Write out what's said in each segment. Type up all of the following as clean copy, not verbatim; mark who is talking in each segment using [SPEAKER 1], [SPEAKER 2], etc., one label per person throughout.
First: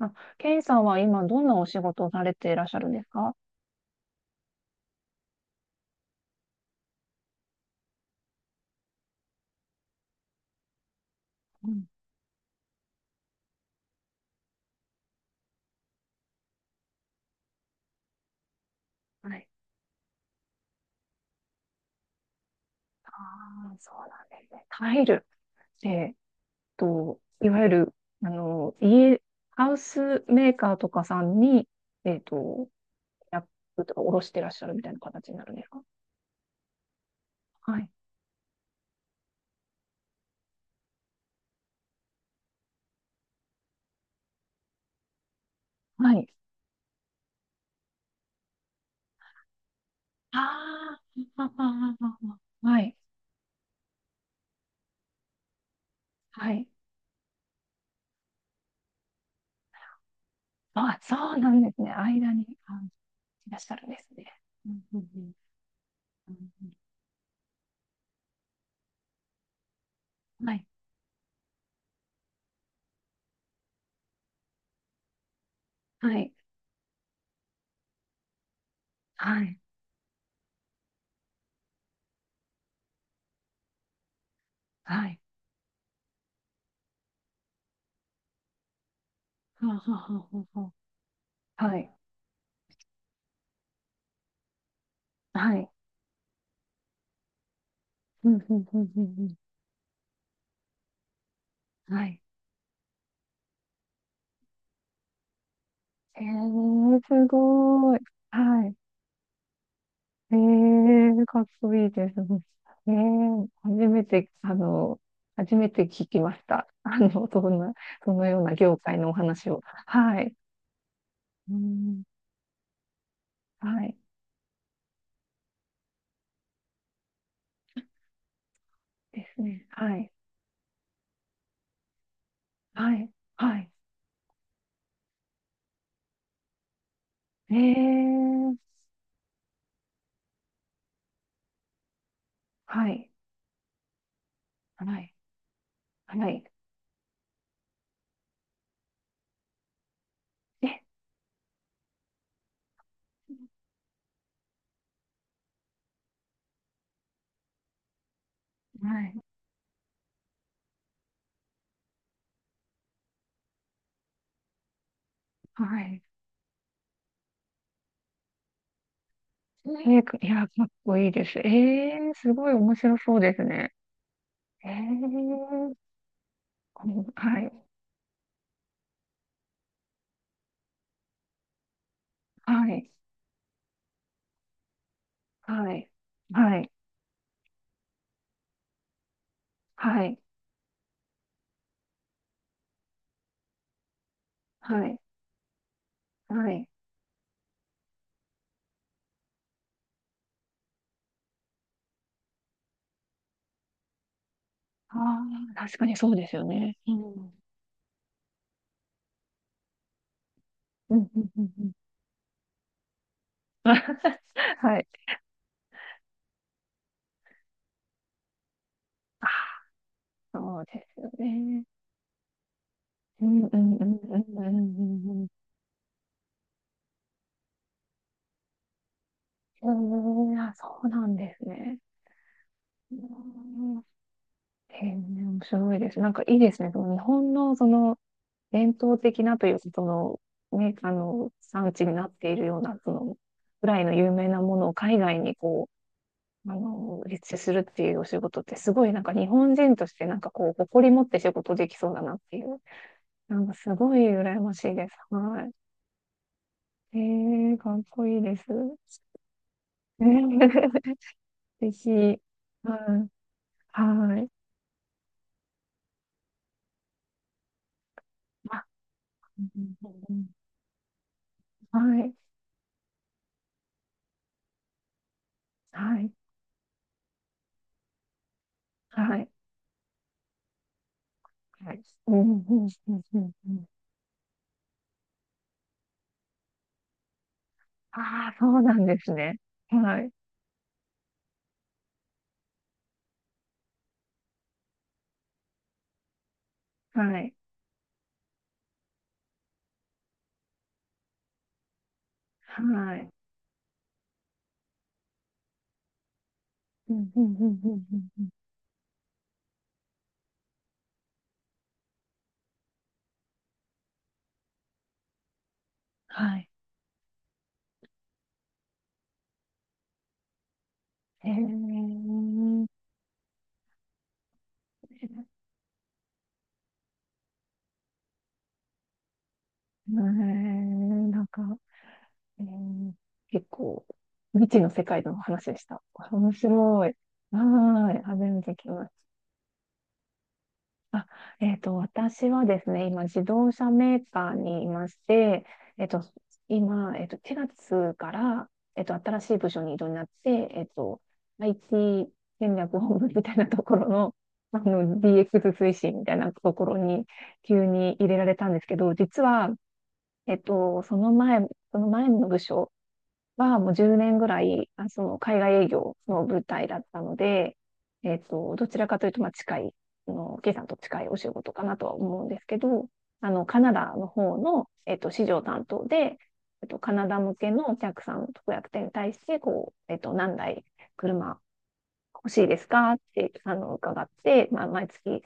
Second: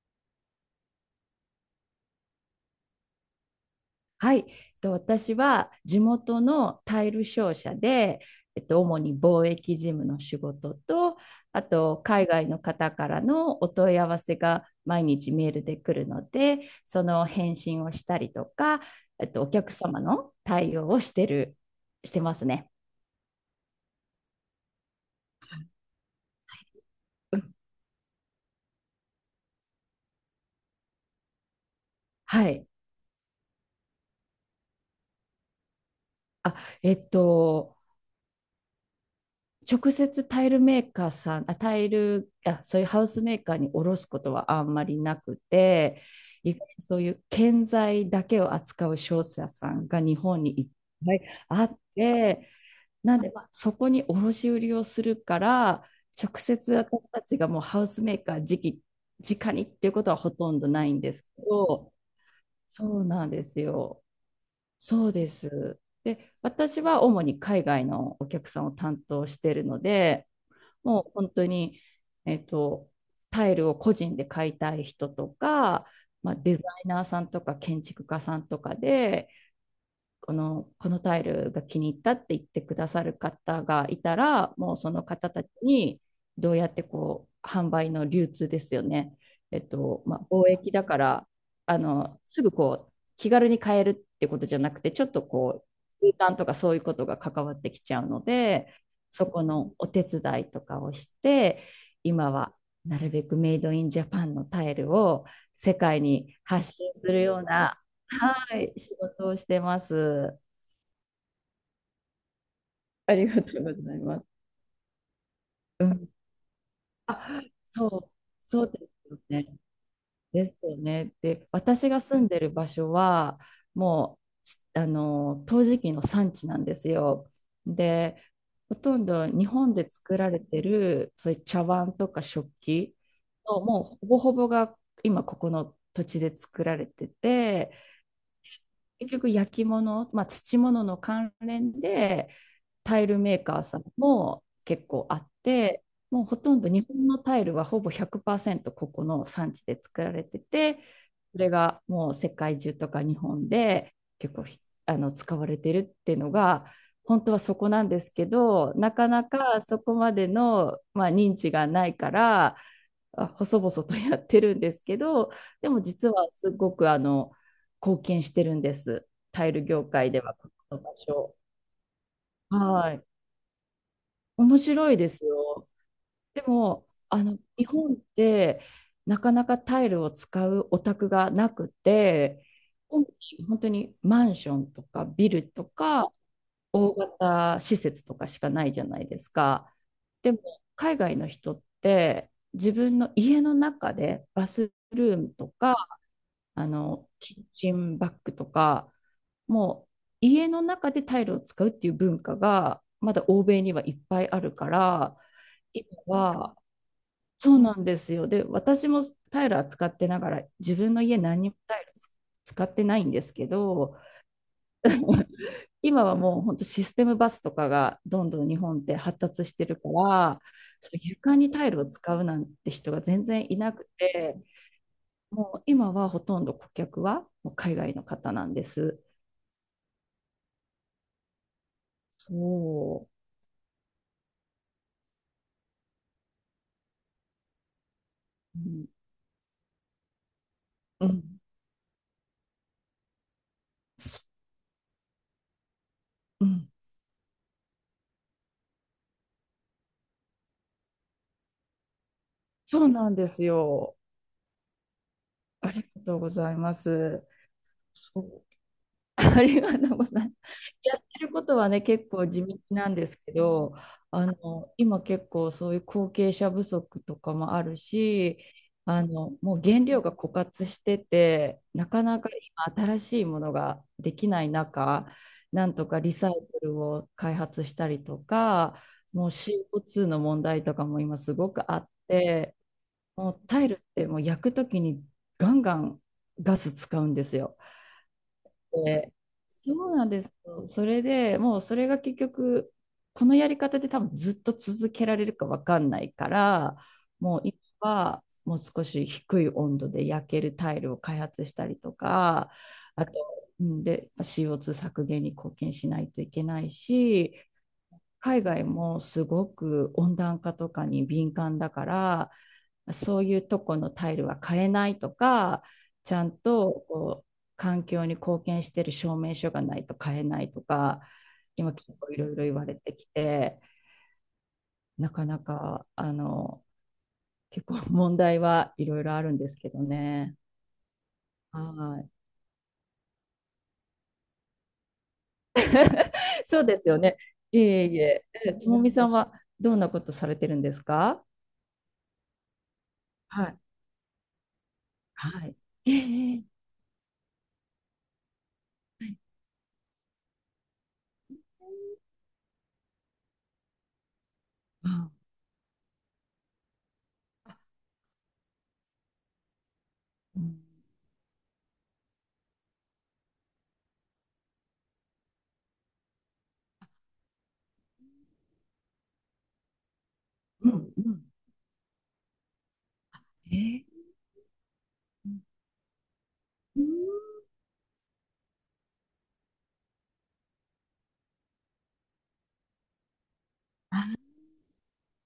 [SPEAKER 1] あ、ケイさんは今どんなお仕事をされていらっしゃるんですか？
[SPEAKER 2] はい、私は地元のタイル商社で、主に貿易事務の仕事と、あ
[SPEAKER 1] うん、
[SPEAKER 2] と海外の方からのお問い合わせが毎日メールで来るので、その返信をしたりとか、
[SPEAKER 1] はい。
[SPEAKER 2] お客様の対応をしてる、してますね。
[SPEAKER 1] ああ、そうなんですね。タイル。えーっと、
[SPEAKER 2] う
[SPEAKER 1] い
[SPEAKER 2] ん、
[SPEAKER 1] わゆる、あの、家、ハウスメーカーとかさんに、えーっ
[SPEAKER 2] はい。
[SPEAKER 1] と、やっとか、おろしてらっしゃるみたいな形になるんですか？
[SPEAKER 2] あ、えっと、
[SPEAKER 1] はい。
[SPEAKER 2] 直接タイルメーカーさん、あ、タイル、あ、そういうハウスメーカーに卸すことはあんまりなくて、
[SPEAKER 1] はい。
[SPEAKER 2] 意外にそういう建材だけを扱う商社さんが日本にいっ
[SPEAKER 1] あ
[SPEAKER 2] ぱい
[SPEAKER 1] あ、あ
[SPEAKER 2] あっ
[SPEAKER 1] ああ
[SPEAKER 2] て、
[SPEAKER 1] あはい。
[SPEAKER 2] なんで、まあそこに卸売りをするから、直
[SPEAKER 1] はい。
[SPEAKER 2] 接私たちがもうハウスメーカー直に、直にっていうことはほとんどない
[SPEAKER 1] あ、
[SPEAKER 2] んです
[SPEAKER 1] そう
[SPEAKER 2] け
[SPEAKER 1] なんですね。
[SPEAKER 2] ど、
[SPEAKER 1] 間に、
[SPEAKER 2] そうなんで
[SPEAKER 1] いら
[SPEAKER 2] す
[SPEAKER 1] っしゃるんで
[SPEAKER 2] よ。
[SPEAKER 1] すね。うんう
[SPEAKER 2] そ
[SPEAKER 1] ん
[SPEAKER 2] う
[SPEAKER 1] う
[SPEAKER 2] で
[SPEAKER 1] ん
[SPEAKER 2] す。
[SPEAKER 1] う
[SPEAKER 2] で、
[SPEAKER 1] んう
[SPEAKER 2] 私は主に海外のお客さんを担当しているので、
[SPEAKER 1] んはい。
[SPEAKER 2] もう本当に、えっと、タイルを個人で買いたい人とか、
[SPEAKER 1] は
[SPEAKER 2] ま
[SPEAKER 1] い。
[SPEAKER 2] あ、デザイナーさんとか建築家さんとかで
[SPEAKER 1] はい。
[SPEAKER 2] このタイルが気に入ったって言ってくださる方がいたら、もうその
[SPEAKER 1] はい。
[SPEAKER 2] 方たちにどうやってこう販売の流通ですよね、え
[SPEAKER 1] は
[SPEAKER 2] っ
[SPEAKER 1] あは
[SPEAKER 2] と
[SPEAKER 1] あ
[SPEAKER 2] まあ、
[SPEAKER 1] は
[SPEAKER 2] 貿
[SPEAKER 1] あ
[SPEAKER 2] 易
[SPEAKER 1] は
[SPEAKER 2] だから、
[SPEAKER 1] あは
[SPEAKER 2] あ
[SPEAKER 1] い。
[SPEAKER 2] のすぐこう気軽に買えるってことじゃなくて、ちょっと
[SPEAKER 1] は
[SPEAKER 2] こ
[SPEAKER 1] い。
[SPEAKER 2] う空間とかそういうことが関わってきちゃうの
[SPEAKER 1] うん、うん、
[SPEAKER 2] で、
[SPEAKER 1] うん、うん。
[SPEAKER 2] そ
[SPEAKER 1] う
[SPEAKER 2] このお手伝いとかをして、
[SPEAKER 1] んはい。
[SPEAKER 2] 今はなるべくメイドインジャパンのタイルを世界
[SPEAKER 1] へえ
[SPEAKER 2] に発信
[SPEAKER 1] ー、
[SPEAKER 2] する
[SPEAKER 1] す
[SPEAKER 2] ような、
[SPEAKER 1] ごい。
[SPEAKER 2] は
[SPEAKER 1] はい。
[SPEAKER 2] い、仕事をしてま
[SPEAKER 1] え
[SPEAKER 2] す。
[SPEAKER 1] ー、かっこいいです。え
[SPEAKER 2] ありが
[SPEAKER 1] ー、
[SPEAKER 2] とう
[SPEAKER 1] 初
[SPEAKER 2] ござい
[SPEAKER 1] め
[SPEAKER 2] ます。
[SPEAKER 1] て、あの、初めて
[SPEAKER 2] う
[SPEAKER 1] 聞
[SPEAKER 2] ん。
[SPEAKER 1] きました。
[SPEAKER 2] あ、そう、
[SPEAKER 1] そのような
[SPEAKER 2] そう
[SPEAKER 1] 業
[SPEAKER 2] で
[SPEAKER 1] 界
[SPEAKER 2] す
[SPEAKER 1] のお
[SPEAKER 2] よ
[SPEAKER 1] 話
[SPEAKER 2] ね。
[SPEAKER 1] を。はい。
[SPEAKER 2] ですよね。で、
[SPEAKER 1] う
[SPEAKER 2] 私が
[SPEAKER 1] ん、
[SPEAKER 2] 住んでる場所は、
[SPEAKER 1] はい。
[SPEAKER 2] もう、あの、陶磁器の産地なんですよ。で、ほとん
[SPEAKER 1] で
[SPEAKER 2] ど
[SPEAKER 1] す
[SPEAKER 2] 日
[SPEAKER 1] ね。
[SPEAKER 2] 本で
[SPEAKER 1] はい。
[SPEAKER 2] 作られてる、そういう茶碗とか食
[SPEAKER 1] は
[SPEAKER 2] 器
[SPEAKER 1] い。は
[SPEAKER 2] の、
[SPEAKER 1] い。
[SPEAKER 2] もうほぼほぼが今ここの土地で作られて
[SPEAKER 1] え
[SPEAKER 2] て、
[SPEAKER 1] ー、
[SPEAKER 2] 結局焼き物、まあ、土物の関連で、
[SPEAKER 1] は
[SPEAKER 2] タイ
[SPEAKER 1] い。
[SPEAKER 2] ルメーカーさんも結
[SPEAKER 1] は
[SPEAKER 2] 構
[SPEAKER 1] い。
[SPEAKER 2] あって、もう
[SPEAKER 1] は
[SPEAKER 2] ほ
[SPEAKER 1] い。
[SPEAKER 2] とんど日本のタイルはほぼ100%ここの産地で作られて
[SPEAKER 1] え、
[SPEAKER 2] て、それがもう世界中とか日本で結構あの使われてるっていうのが、本当はそこなんですけど、な
[SPEAKER 1] は
[SPEAKER 2] か
[SPEAKER 1] い。
[SPEAKER 2] なかそこまでの、まあ、認知がないから、あ細々とやってるんですけど、で
[SPEAKER 1] は
[SPEAKER 2] も
[SPEAKER 1] い。
[SPEAKER 2] 実はすごくあの貢献してるんです、タイル
[SPEAKER 1] え
[SPEAKER 2] 業界で
[SPEAKER 1] ー、い
[SPEAKER 2] は、
[SPEAKER 1] や、
[SPEAKER 2] こ
[SPEAKER 1] かっ
[SPEAKER 2] の場
[SPEAKER 1] こいいで
[SPEAKER 2] 所。
[SPEAKER 1] す。えー、すごい面
[SPEAKER 2] は
[SPEAKER 1] 白
[SPEAKER 2] い。
[SPEAKER 1] そうですね。
[SPEAKER 2] 面
[SPEAKER 1] え
[SPEAKER 2] 白いですよ。
[SPEAKER 1] ー、
[SPEAKER 2] でも、あの、
[SPEAKER 1] はい、
[SPEAKER 2] 日本ってなかなかタイルを使うお宅がなくて、
[SPEAKER 1] はい、
[SPEAKER 2] 本本当にマンションとかビルと
[SPEAKER 1] はい、
[SPEAKER 2] か
[SPEAKER 1] はい、
[SPEAKER 2] 大型施設とかしかないじゃないですか。
[SPEAKER 1] はい、
[SPEAKER 2] でも、海外の人って自分の家の中でバス
[SPEAKER 1] はい、
[SPEAKER 2] ルームとか、
[SPEAKER 1] は
[SPEAKER 2] あ
[SPEAKER 1] い。
[SPEAKER 2] の、キッチンバッグとか、もう家の中でタイルを使うっていう文化がまだ欧米にはいっぱいあるか
[SPEAKER 1] あ
[SPEAKER 2] ら、
[SPEAKER 1] あ、確
[SPEAKER 2] 今
[SPEAKER 1] かにそうですよ
[SPEAKER 2] は、
[SPEAKER 1] ね。うん、
[SPEAKER 2] そうなんですよ。で私もタイルは使ってながら自分
[SPEAKER 1] う
[SPEAKER 2] の
[SPEAKER 1] ん、
[SPEAKER 2] 家
[SPEAKER 1] うん、う
[SPEAKER 2] 何に
[SPEAKER 1] ん。
[SPEAKER 2] も
[SPEAKER 1] うん
[SPEAKER 2] タイル使ってないんですけど。
[SPEAKER 1] はい。
[SPEAKER 2] 今はもう本当システムバスとかがどんどん日本って発
[SPEAKER 1] あ
[SPEAKER 2] 達し
[SPEAKER 1] ー、
[SPEAKER 2] てるから、
[SPEAKER 1] そうで
[SPEAKER 2] そう
[SPEAKER 1] すよ
[SPEAKER 2] 床に
[SPEAKER 1] ね。
[SPEAKER 2] タイルを使うなんて人が全
[SPEAKER 1] うん、うん、
[SPEAKER 2] 然い
[SPEAKER 1] う
[SPEAKER 2] な
[SPEAKER 1] ん、う
[SPEAKER 2] く
[SPEAKER 1] ん、う
[SPEAKER 2] て、
[SPEAKER 1] ん、うんうん。
[SPEAKER 2] もう今はほとんど顧客はもう海外の方なんです。
[SPEAKER 1] うん、あ、そうなんですね。う
[SPEAKER 2] そ
[SPEAKER 1] ん、へえ面白いです。なんかいいですね。その日本の
[SPEAKER 2] う、う
[SPEAKER 1] 伝
[SPEAKER 2] ん
[SPEAKER 1] 統的なという
[SPEAKER 2] うん、
[SPEAKER 1] 産地になっているような、ぐらいの有
[SPEAKER 2] そ
[SPEAKER 1] 名なものを海外に
[SPEAKER 2] う、ん、
[SPEAKER 1] 立地するっていうお仕事ってすごいなんか日本人として誇り持って仕事できそうだなっていう、
[SPEAKER 2] そうなんで
[SPEAKER 1] な
[SPEAKER 2] す
[SPEAKER 1] んかすご
[SPEAKER 2] よ。
[SPEAKER 1] い羨ましいです。は
[SPEAKER 2] ありがとうございま
[SPEAKER 1] い。
[SPEAKER 2] す。
[SPEAKER 1] えー、かっこい
[SPEAKER 2] そ
[SPEAKER 1] いです。
[SPEAKER 2] う。 ありがとうございます。やってることは
[SPEAKER 1] ぜ
[SPEAKER 2] ね、
[SPEAKER 1] ひ、
[SPEAKER 2] 結構地道なんで
[SPEAKER 1] はい、
[SPEAKER 2] すけど、
[SPEAKER 1] は
[SPEAKER 2] あ
[SPEAKER 1] い。
[SPEAKER 2] の、今結構そういう後継者不足とかもあるし、
[SPEAKER 1] あ
[SPEAKER 2] あの、
[SPEAKER 1] うん
[SPEAKER 2] もう原
[SPEAKER 1] うん
[SPEAKER 2] 料が
[SPEAKER 1] うん
[SPEAKER 2] 枯渇してて、
[SPEAKER 1] は
[SPEAKER 2] なか
[SPEAKER 1] い、
[SPEAKER 2] なか今新しいものができない中、なんとか
[SPEAKER 1] はい、
[SPEAKER 2] リサイクルを開発したりとか、
[SPEAKER 1] は
[SPEAKER 2] も
[SPEAKER 1] い、
[SPEAKER 2] う CO2 の問題とかも今すごく
[SPEAKER 1] は
[SPEAKER 2] あ
[SPEAKER 1] い。
[SPEAKER 2] っ
[SPEAKER 1] うん、うん、う
[SPEAKER 2] て、
[SPEAKER 1] ん、うん。
[SPEAKER 2] もう
[SPEAKER 1] う
[SPEAKER 2] タ
[SPEAKER 1] ん
[SPEAKER 2] イルってもう焼くときにガンガンガス使うんですよ。
[SPEAKER 1] ああ、そうなんです
[SPEAKER 2] で、
[SPEAKER 1] ね。
[SPEAKER 2] そう
[SPEAKER 1] は
[SPEAKER 2] なん
[SPEAKER 1] い、
[SPEAKER 2] ですよ。それでもうそれが結局このやり方で多分ずっと続けられるかわかんないから、
[SPEAKER 1] はい、
[SPEAKER 2] もう今はもう少し低い温度で焼けるタイルを開発したりとか、
[SPEAKER 1] は
[SPEAKER 2] あ
[SPEAKER 1] い。
[SPEAKER 2] と、うんで CO2 削減に貢献しないといけない
[SPEAKER 1] うん、う
[SPEAKER 2] し、
[SPEAKER 1] ん、うん、うん、うん。うん
[SPEAKER 2] 海外もすごく温暖化とかに敏感だから、そういうとこのタイルは買えないとか、ちゃ
[SPEAKER 1] は
[SPEAKER 2] ん
[SPEAKER 1] い。
[SPEAKER 2] とこう環境に貢献してる証明書がないと買えないとか、
[SPEAKER 1] へえ、
[SPEAKER 2] 今結
[SPEAKER 1] へ
[SPEAKER 2] 構いろいろ言われてきて、
[SPEAKER 1] え、
[SPEAKER 2] なかなかあの結構問題はいろいろあるんですけど
[SPEAKER 1] な
[SPEAKER 2] ね。
[SPEAKER 1] んか、
[SPEAKER 2] はい、
[SPEAKER 1] えー、結構、未知の世界の話でした。面
[SPEAKER 2] そうで
[SPEAKER 1] 白
[SPEAKER 2] す
[SPEAKER 1] い。
[SPEAKER 2] よね。いえ
[SPEAKER 1] は
[SPEAKER 2] い
[SPEAKER 1] ーい、初
[SPEAKER 2] え。
[SPEAKER 1] めて
[SPEAKER 2] え
[SPEAKER 1] 聞き
[SPEAKER 2] とも
[SPEAKER 1] まし
[SPEAKER 2] みさ
[SPEAKER 1] た。
[SPEAKER 2] んはどんなことされてるんです
[SPEAKER 1] あ、
[SPEAKER 2] か？
[SPEAKER 1] 私はですね、今、自
[SPEAKER 2] は
[SPEAKER 1] 動
[SPEAKER 2] い。
[SPEAKER 1] 車メーカーにいまして、
[SPEAKER 2] はい。
[SPEAKER 1] えっ
[SPEAKER 2] え
[SPEAKER 1] と、
[SPEAKER 2] えええ、
[SPEAKER 1] 今、4月から、新しい部署に異動になって、IT 戦略本部みたいなところの、
[SPEAKER 2] あ、
[SPEAKER 1] DX 推進みたいなところに急に入れられたんですけど、実は、え
[SPEAKER 2] う
[SPEAKER 1] っ
[SPEAKER 2] ん
[SPEAKER 1] と、その前、その前の部署はもう10年ぐらい、その海外営業の舞台だったので、どちらかというと、まあ、近い、あの、K さん
[SPEAKER 2] う
[SPEAKER 1] と
[SPEAKER 2] んう
[SPEAKER 1] 近いお
[SPEAKER 2] ん。
[SPEAKER 1] 仕事かなとは思うんですけど、あの、
[SPEAKER 2] え
[SPEAKER 1] カナダ
[SPEAKER 2] ー、
[SPEAKER 1] の方の、市
[SPEAKER 2] う
[SPEAKER 1] 場担当で、カナダ向け
[SPEAKER 2] ん。
[SPEAKER 1] のお客さん、特約店に対して、何台車欲しいですかって、伺っ
[SPEAKER 2] あ
[SPEAKER 1] て、まあ、毎月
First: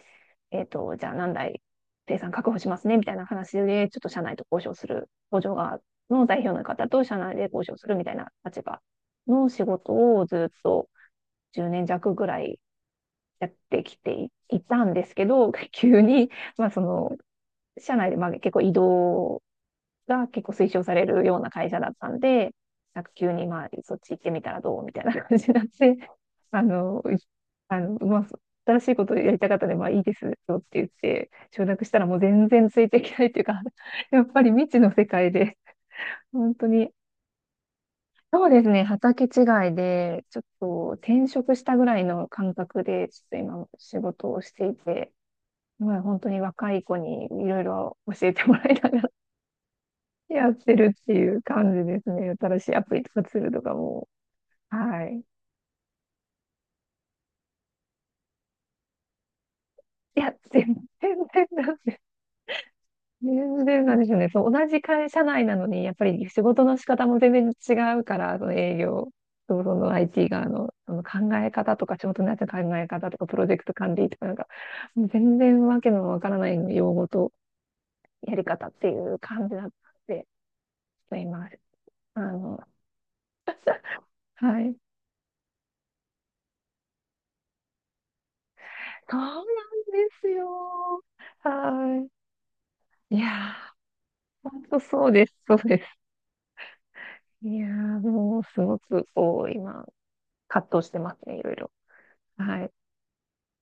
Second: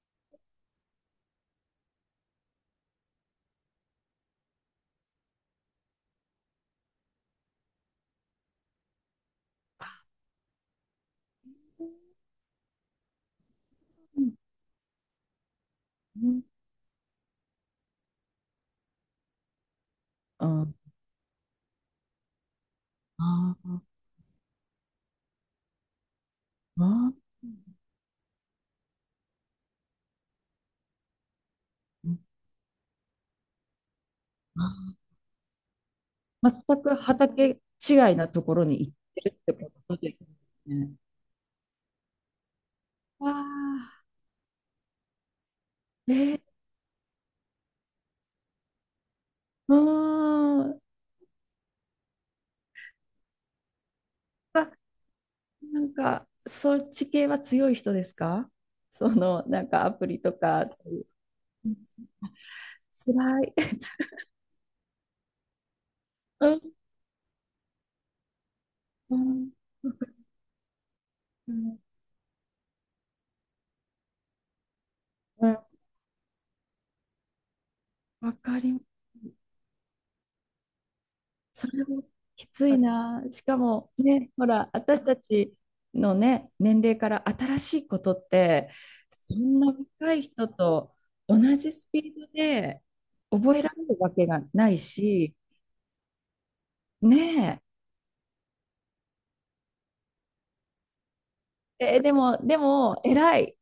[SPEAKER 1] じゃあ何台生産確保しますね、みたいな話で、ちょっと社内と交渉する、工場側の代表の方と社内で交渉するみたいな立場の仕事をずっと10
[SPEAKER 2] ー、
[SPEAKER 1] 年
[SPEAKER 2] うん
[SPEAKER 1] 弱ぐらいやってき
[SPEAKER 2] う
[SPEAKER 1] て
[SPEAKER 2] ん。
[SPEAKER 1] いたんですけど、急に、まあ社内でまあ結構移動が結構
[SPEAKER 2] あ
[SPEAKER 1] 推奨
[SPEAKER 2] あ、
[SPEAKER 1] されるような会社だったんで、なんか急にまあ、
[SPEAKER 2] あ
[SPEAKER 1] そっち行ってみたらどうみたいな感じになって、あ
[SPEAKER 2] あ、
[SPEAKER 1] の、いあの、まあ、新しいことやりたかったので、まあいいですよって言って、承諾したら
[SPEAKER 2] う
[SPEAKER 1] も
[SPEAKER 2] ん、
[SPEAKER 1] う全然ついていけないっていうか、やっぱり未知の
[SPEAKER 2] あ
[SPEAKER 1] 世界で、本
[SPEAKER 2] ー、
[SPEAKER 1] 当
[SPEAKER 2] 全
[SPEAKER 1] に、
[SPEAKER 2] く畑違いなと
[SPEAKER 1] そう
[SPEAKER 2] こ
[SPEAKER 1] で
[SPEAKER 2] ろ
[SPEAKER 1] す
[SPEAKER 2] に
[SPEAKER 1] ね、
[SPEAKER 2] 行って
[SPEAKER 1] 畑
[SPEAKER 2] るってこ
[SPEAKER 1] 違い
[SPEAKER 2] とで
[SPEAKER 1] で、
[SPEAKER 2] す
[SPEAKER 1] ちょっと
[SPEAKER 2] ね。
[SPEAKER 1] 転職したぐらいの感覚で、ちょっ
[SPEAKER 2] わ
[SPEAKER 1] と今仕
[SPEAKER 2] あ、
[SPEAKER 1] 事をしていて、まあ、
[SPEAKER 2] え
[SPEAKER 1] 本当に
[SPEAKER 2] ー、
[SPEAKER 1] 若い子にいろいろ教えてもらいなが
[SPEAKER 2] う
[SPEAKER 1] やっ
[SPEAKER 2] ー
[SPEAKER 1] て
[SPEAKER 2] ん。
[SPEAKER 1] るっていう感じですね。新しいアプリとかツールとかも。
[SPEAKER 2] あ、
[SPEAKER 1] はい。
[SPEAKER 2] なんか、そっち系は強い人ですか？その、なんかアプ
[SPEAKER 1] い
[SPEAKER 2] リと
[SPEAKER 1] や、
[SPEAKER 2] か、
[SPEAKER 1] 全
[SPEAKER 2] そ
[SPEAKER 1] 然
[SPEAKER 2] ういう。うん、辛い。
[SPEAKER 1] 全然なんですよね。そう、同じ会社内なのに、やっぱり仕
[SPEAKER 2] うん、
[SPEAKER 1] 事の仕方も全然違うから、その営業
[SPEAKER 2] うん、
[SPEAKER 1] とその IT 側の、その考え
[SPEAKER 2] う
[SPEAKER 1] 方と
[SPEAKER 2] ん、
[SPEAKER 1] か、仕事のやつの考え方とか、プロジェクト管理とか、なんか、もう全然わけのわからない用語と
[SPEAKER 2] わ
[SPEAKER 1] やり
[SPEAKER 2] か
[SPEAKER 1] 方っ
[SPEAKER 2] ります。
[SPEAKER 1] ていう感じだったんで、ちょっと今、
[SPEAKER 2] それも
[SPEAKER 1] あ
[SPEAKER 2] き
[SPEAKER 1] の、
[SPEAKER 2] ついな。しか もね、ほ
[SPEAKER 1] は
[SPEAKER 2] ら、
[SPEAKER 1] い。
[SPEAKER 2] 私たちのね、年齢から新しいことって、
[SPEAKER 1] そう
[SPEAKER 2] そ
[SPEAKER 1] なん
[SPEAKER 2] んな
[SPEAKER 1] で
[SPEAKER 2] 若い
[SPEAKER 1] すよ。
[SPEAKER 2] 人と同じスピ
[SPEAKER 1] は
[SPEAKER 2] ー
[SPEAKER 1] い。
[SPEAKER 2] ドで
[SPEAKER 1] いや
[SPEAKER 2] 覚えられるわけが
[SPEAKER 1] ー、本
[SPEAKER 2] ない
[SPEAKER 1] 当そうです、
[SPEAKER 2] し、
[SPEAKER 1] そうです。い
[SPEAKER 2] ね
[SPEAKER 1] やー、もうすごく、今、葛藤してますね、いろいろ。
[SPEAKER 2] でも、
[SPEAKER 1] はい。
[SPEAKER 2] 偉い。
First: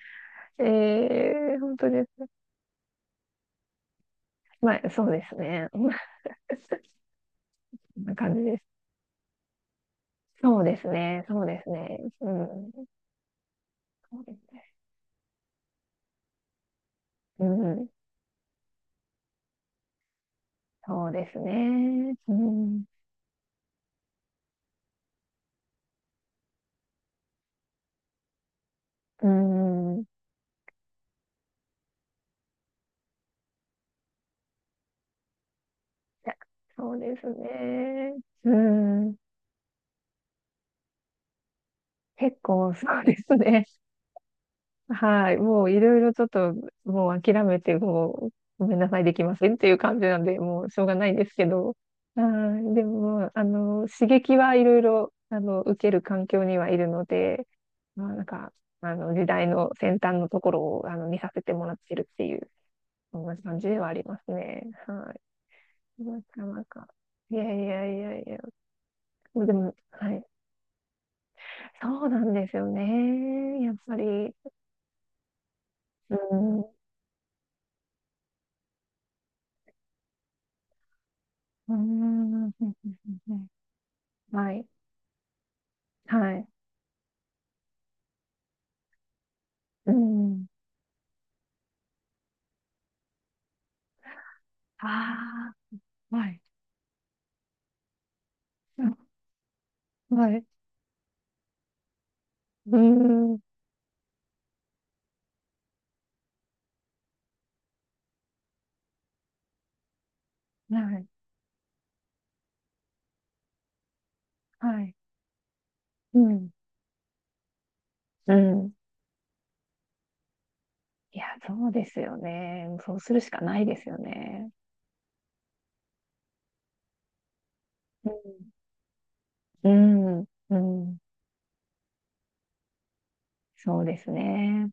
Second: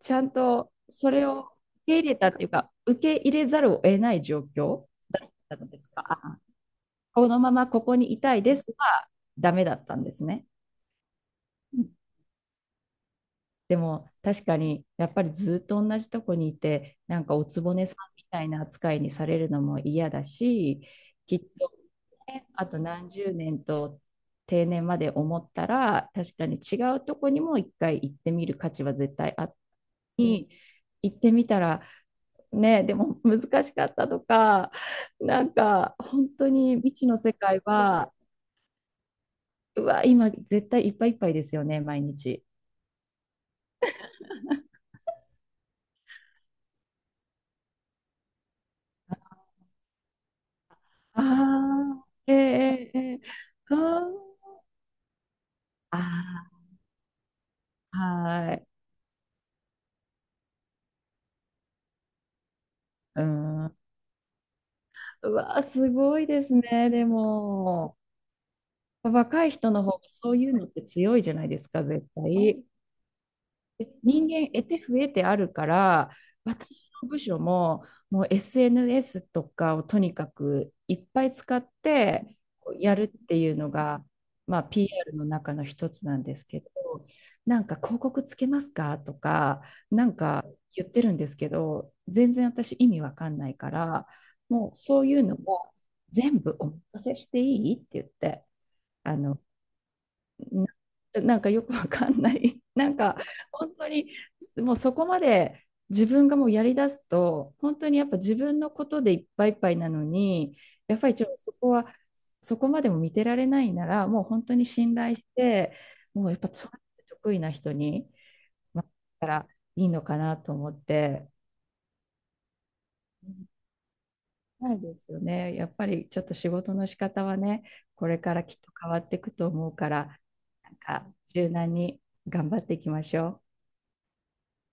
[SPEAKER 2] ちゃん
[SPEAKER 1] え
[SPEAKER 2] とそれを
[SPEAKER 1] ー、本
[SPEAKER 2] 受
[SPEAKER 1] 当
[SPEAKER 2] け
[SPEAKER 1] で
[SPEAKER 2] 入れ
[SPEAKER 1] す。
[SPEAKER 2] たっていうか、受け入れざるを得ない状
[SPEAKER 1] ま
[SPEAKER 2] 況
[SPEAKER 1] あ、そうです
[SPEAKER 2] だった
[SPEAKER 1] ね。
[SPEAKER 2] ん です
[SPEAKER 1] こ
[SPEAKER 2] か。あ、このままここ
[SPEAKER 1] ん
[SPEAKER 2] に
[SPEAKER 1] な
[SPEAKER 2] い
[SPEAKER 1] 感
[SPEAKER 2] たい
[SPEAKER 1] じ
[SPEAKER 2] で
[SPEAKER 1] です。
[SPEAKER 2] すは、ダメだったんですね。
[SPEAKER 1] そうですね、そうですね。うん、
[SPEAKER 2] でも
[SPEAKER 1] そうで
[SPEAKER 2] 確
[SPEAKER 1] す
[SPEAKER 2] か
[SPEAKER 1] ね。
[SPEAKER 2] にやっぱりずっと同じとこにいてなんか
[SPEAKER 1] う
[SPEAKER 2] おつぼね
[SPEAKER 1] ん、
[SPEAKER 2] さんみたいな扱いにされるのも嫌だし、
[SPEAKER 1] そうで
[SPEAKER 2] き
[SPEAKER 1] す
[SPEAKER 2] っと、
[SPEAKER 1] ね。う
[SPEAKER 2] ね、あと
[SPEAKER 1] ん、
[SPEAKER 2] 何十年と定年まで思ったら確かに違うとこにも一回行ってみる価値は絶
[SPEAKER 1] う
[SPEAKER 2] 対あって、
[SPEAKER 1] ん、い
[SPEAKER 2] 行ってみたらね、でも難しかったとか、なんか本
[SPEAKER 1] や
[SPEAKER 2] 当に未
[SPEAKER 1] そうで
[SPEAKER 2] 知の
[SPEAKER 1] す
[SPEAKER 2] 世界は、
[SPEAKER 1] ね。うん、
[SPEAKER 2] うわ今絶対いっぱいいっぱいですよね毎
[SPEAKER 1] 結
[SPEAKER 2] 日。
[SPEAKER 1] 構そうですね。はい。もういろいろちょっと、もう諦めて、もう、ごめんなさい、できませんっていう感じなんで、もうしょうがないん
[SPEAKER 2] あ
[SPEAKER 1] ですけど、
[SPEAKER 2] あ、
[SPEAKER 1] は
[SPEAKER 2] え
[SPEAKER 1] い。で
[SPEAKER 2] ええ
[SPEAKER 1] も、
[SPEAKER 2] え、
[SPEAKER 1] まあの、刺激はいろいろ、受ける環境に
[SPEAKER 2] あ
[SPEAKER 1] はいるので、まあ、な
[SPEAKER 2] あ
[SPEAKER 1] ん
[SPEAKER 2] ー、
[SPEAKER 1] か、
[SPEAKER 2] はい。
[SPEAKER 1] 時代の先端のところを、見させてもらってるっていう、そ
[SPEAKER 2] う
[SPEAKER 1] んな感じ
[SPEAKER 2] ん。
[SPEAKER 1] ではありますね。は
[SPEAKER 2] うわー、す
[SPEAKER 1] い。
[SPEAKER 2] ご
[SPEAKER 1] な
[SPEAKER 2] いで
[SPEAKER 1] か
[SPEAKER 2] す
[SPEAKER 1] なか。
[SPEAKER 2] ね。で
[SPEAKER 1] いやいや
[SPEAKER 2] も、
[SPEAKER 1] いやいや。
[SPEAKER 2] 若い
[SPEAKER 1] で
[SPEAKER 2] 人
[SPEAKER 1] も、
[SPEAKER 2] の方が
[SPEAKER 1] はい。
[SPEAKER 2] そういうのって強いじゃないですか、絶
[SPEAKER 1] そうなんです
[SPEAKER 2] 対。
[SPEAKER 1] よね。やっぱ
[SPEAKER 2] 人
[SPEAKER 1] り。
[SPEAKER 2] 間得て増えてあるから、
[SPEAKER 1] うん。
[SPEAKER 2] 私の部署ももう SNS とかをとにかくいっぱい使っ
[SPEAKER 1] う
[SPEAKER 2] て
[SPEAKER 1] ん。
[SPEAKER 2] やるっていうのが、
[SPEAKER 1] は
[SPEAKER 2] まあ、
[SPEAKER 1] い。
[SPEAKER 2] PR の中の一つなんで
[SPEAKER 1] は
[SPEAKER 2] す
[SPEAKER 1] い。
[SPEAKER 2] けど、なんか広告つけますかとか、
[SPEAKER 1] う
[SPEAKER 2] なんか
[SPEAKER 1] ん。
[SPEAKER 2] 言ってるんですけど全然私意味わかんないから、もうそういうの
[SPEAKER 1] あ
[SPEAKER 2] も
[SPEAKER 1] あ、は
[SPEAKER 2] 全
[SPEAKER 1] い。
[SPEAKER 2] 部お任せしていいって言って。
[SPEAKER 1] うん
[SPEAKER 2] あの、
[SPEAKER 1] はい。
[SPEAKER 2] なんかよくわかんない。
[SPEAKER 1] う
[SPEAKER 2] なんか
[SPEAKER 1] ん。
[SPEAKER 2] 本当にもうそこまで自分がもうやりだすと本当にやっぱ自分のことでいっぱいいっぱいなのに、
[SPEAKER 1] は
[SPEAKER 2] やっ
[SPEAKER 1] い。
[SPEAKER 2] ぱりちょっとそこはそこまでも見てられないなら、もう本当に
[SPEAKER 1] はい。
[SPEAKER 2] 信頼して、
[SPEAKER 1] う
[SPEAKER 2] もうやっぱ
[SPEAKER 1] ん。
[SPEAKER 2] そうやって得意な人に
[SPEAKER 1] うん。
[SPEAKER 2] 回ったらいいのかなと思っ
[SPEAKER 1] いや、
[SPEAKER 2] て。
[SPEAKER 1] そうですよね。そうするしかないですよね。
[SPEAKER 2] ないですよね。やっぱりちょっと仕事の仕方はね、これからきっと変わっていくと
[SPEAKER 1] う
[SPEAKER 2] 思うか
[SPEAKER 1] ん。
[SPEAKER 2] ら、
[SPEAKER 1] うん。う
[SPEAKER 2] なん
[SPEAKER 1] ん。
[SPEAKER 2] か柔軟に頑張っていきましょう。
[SPEAKER 1] そうですね。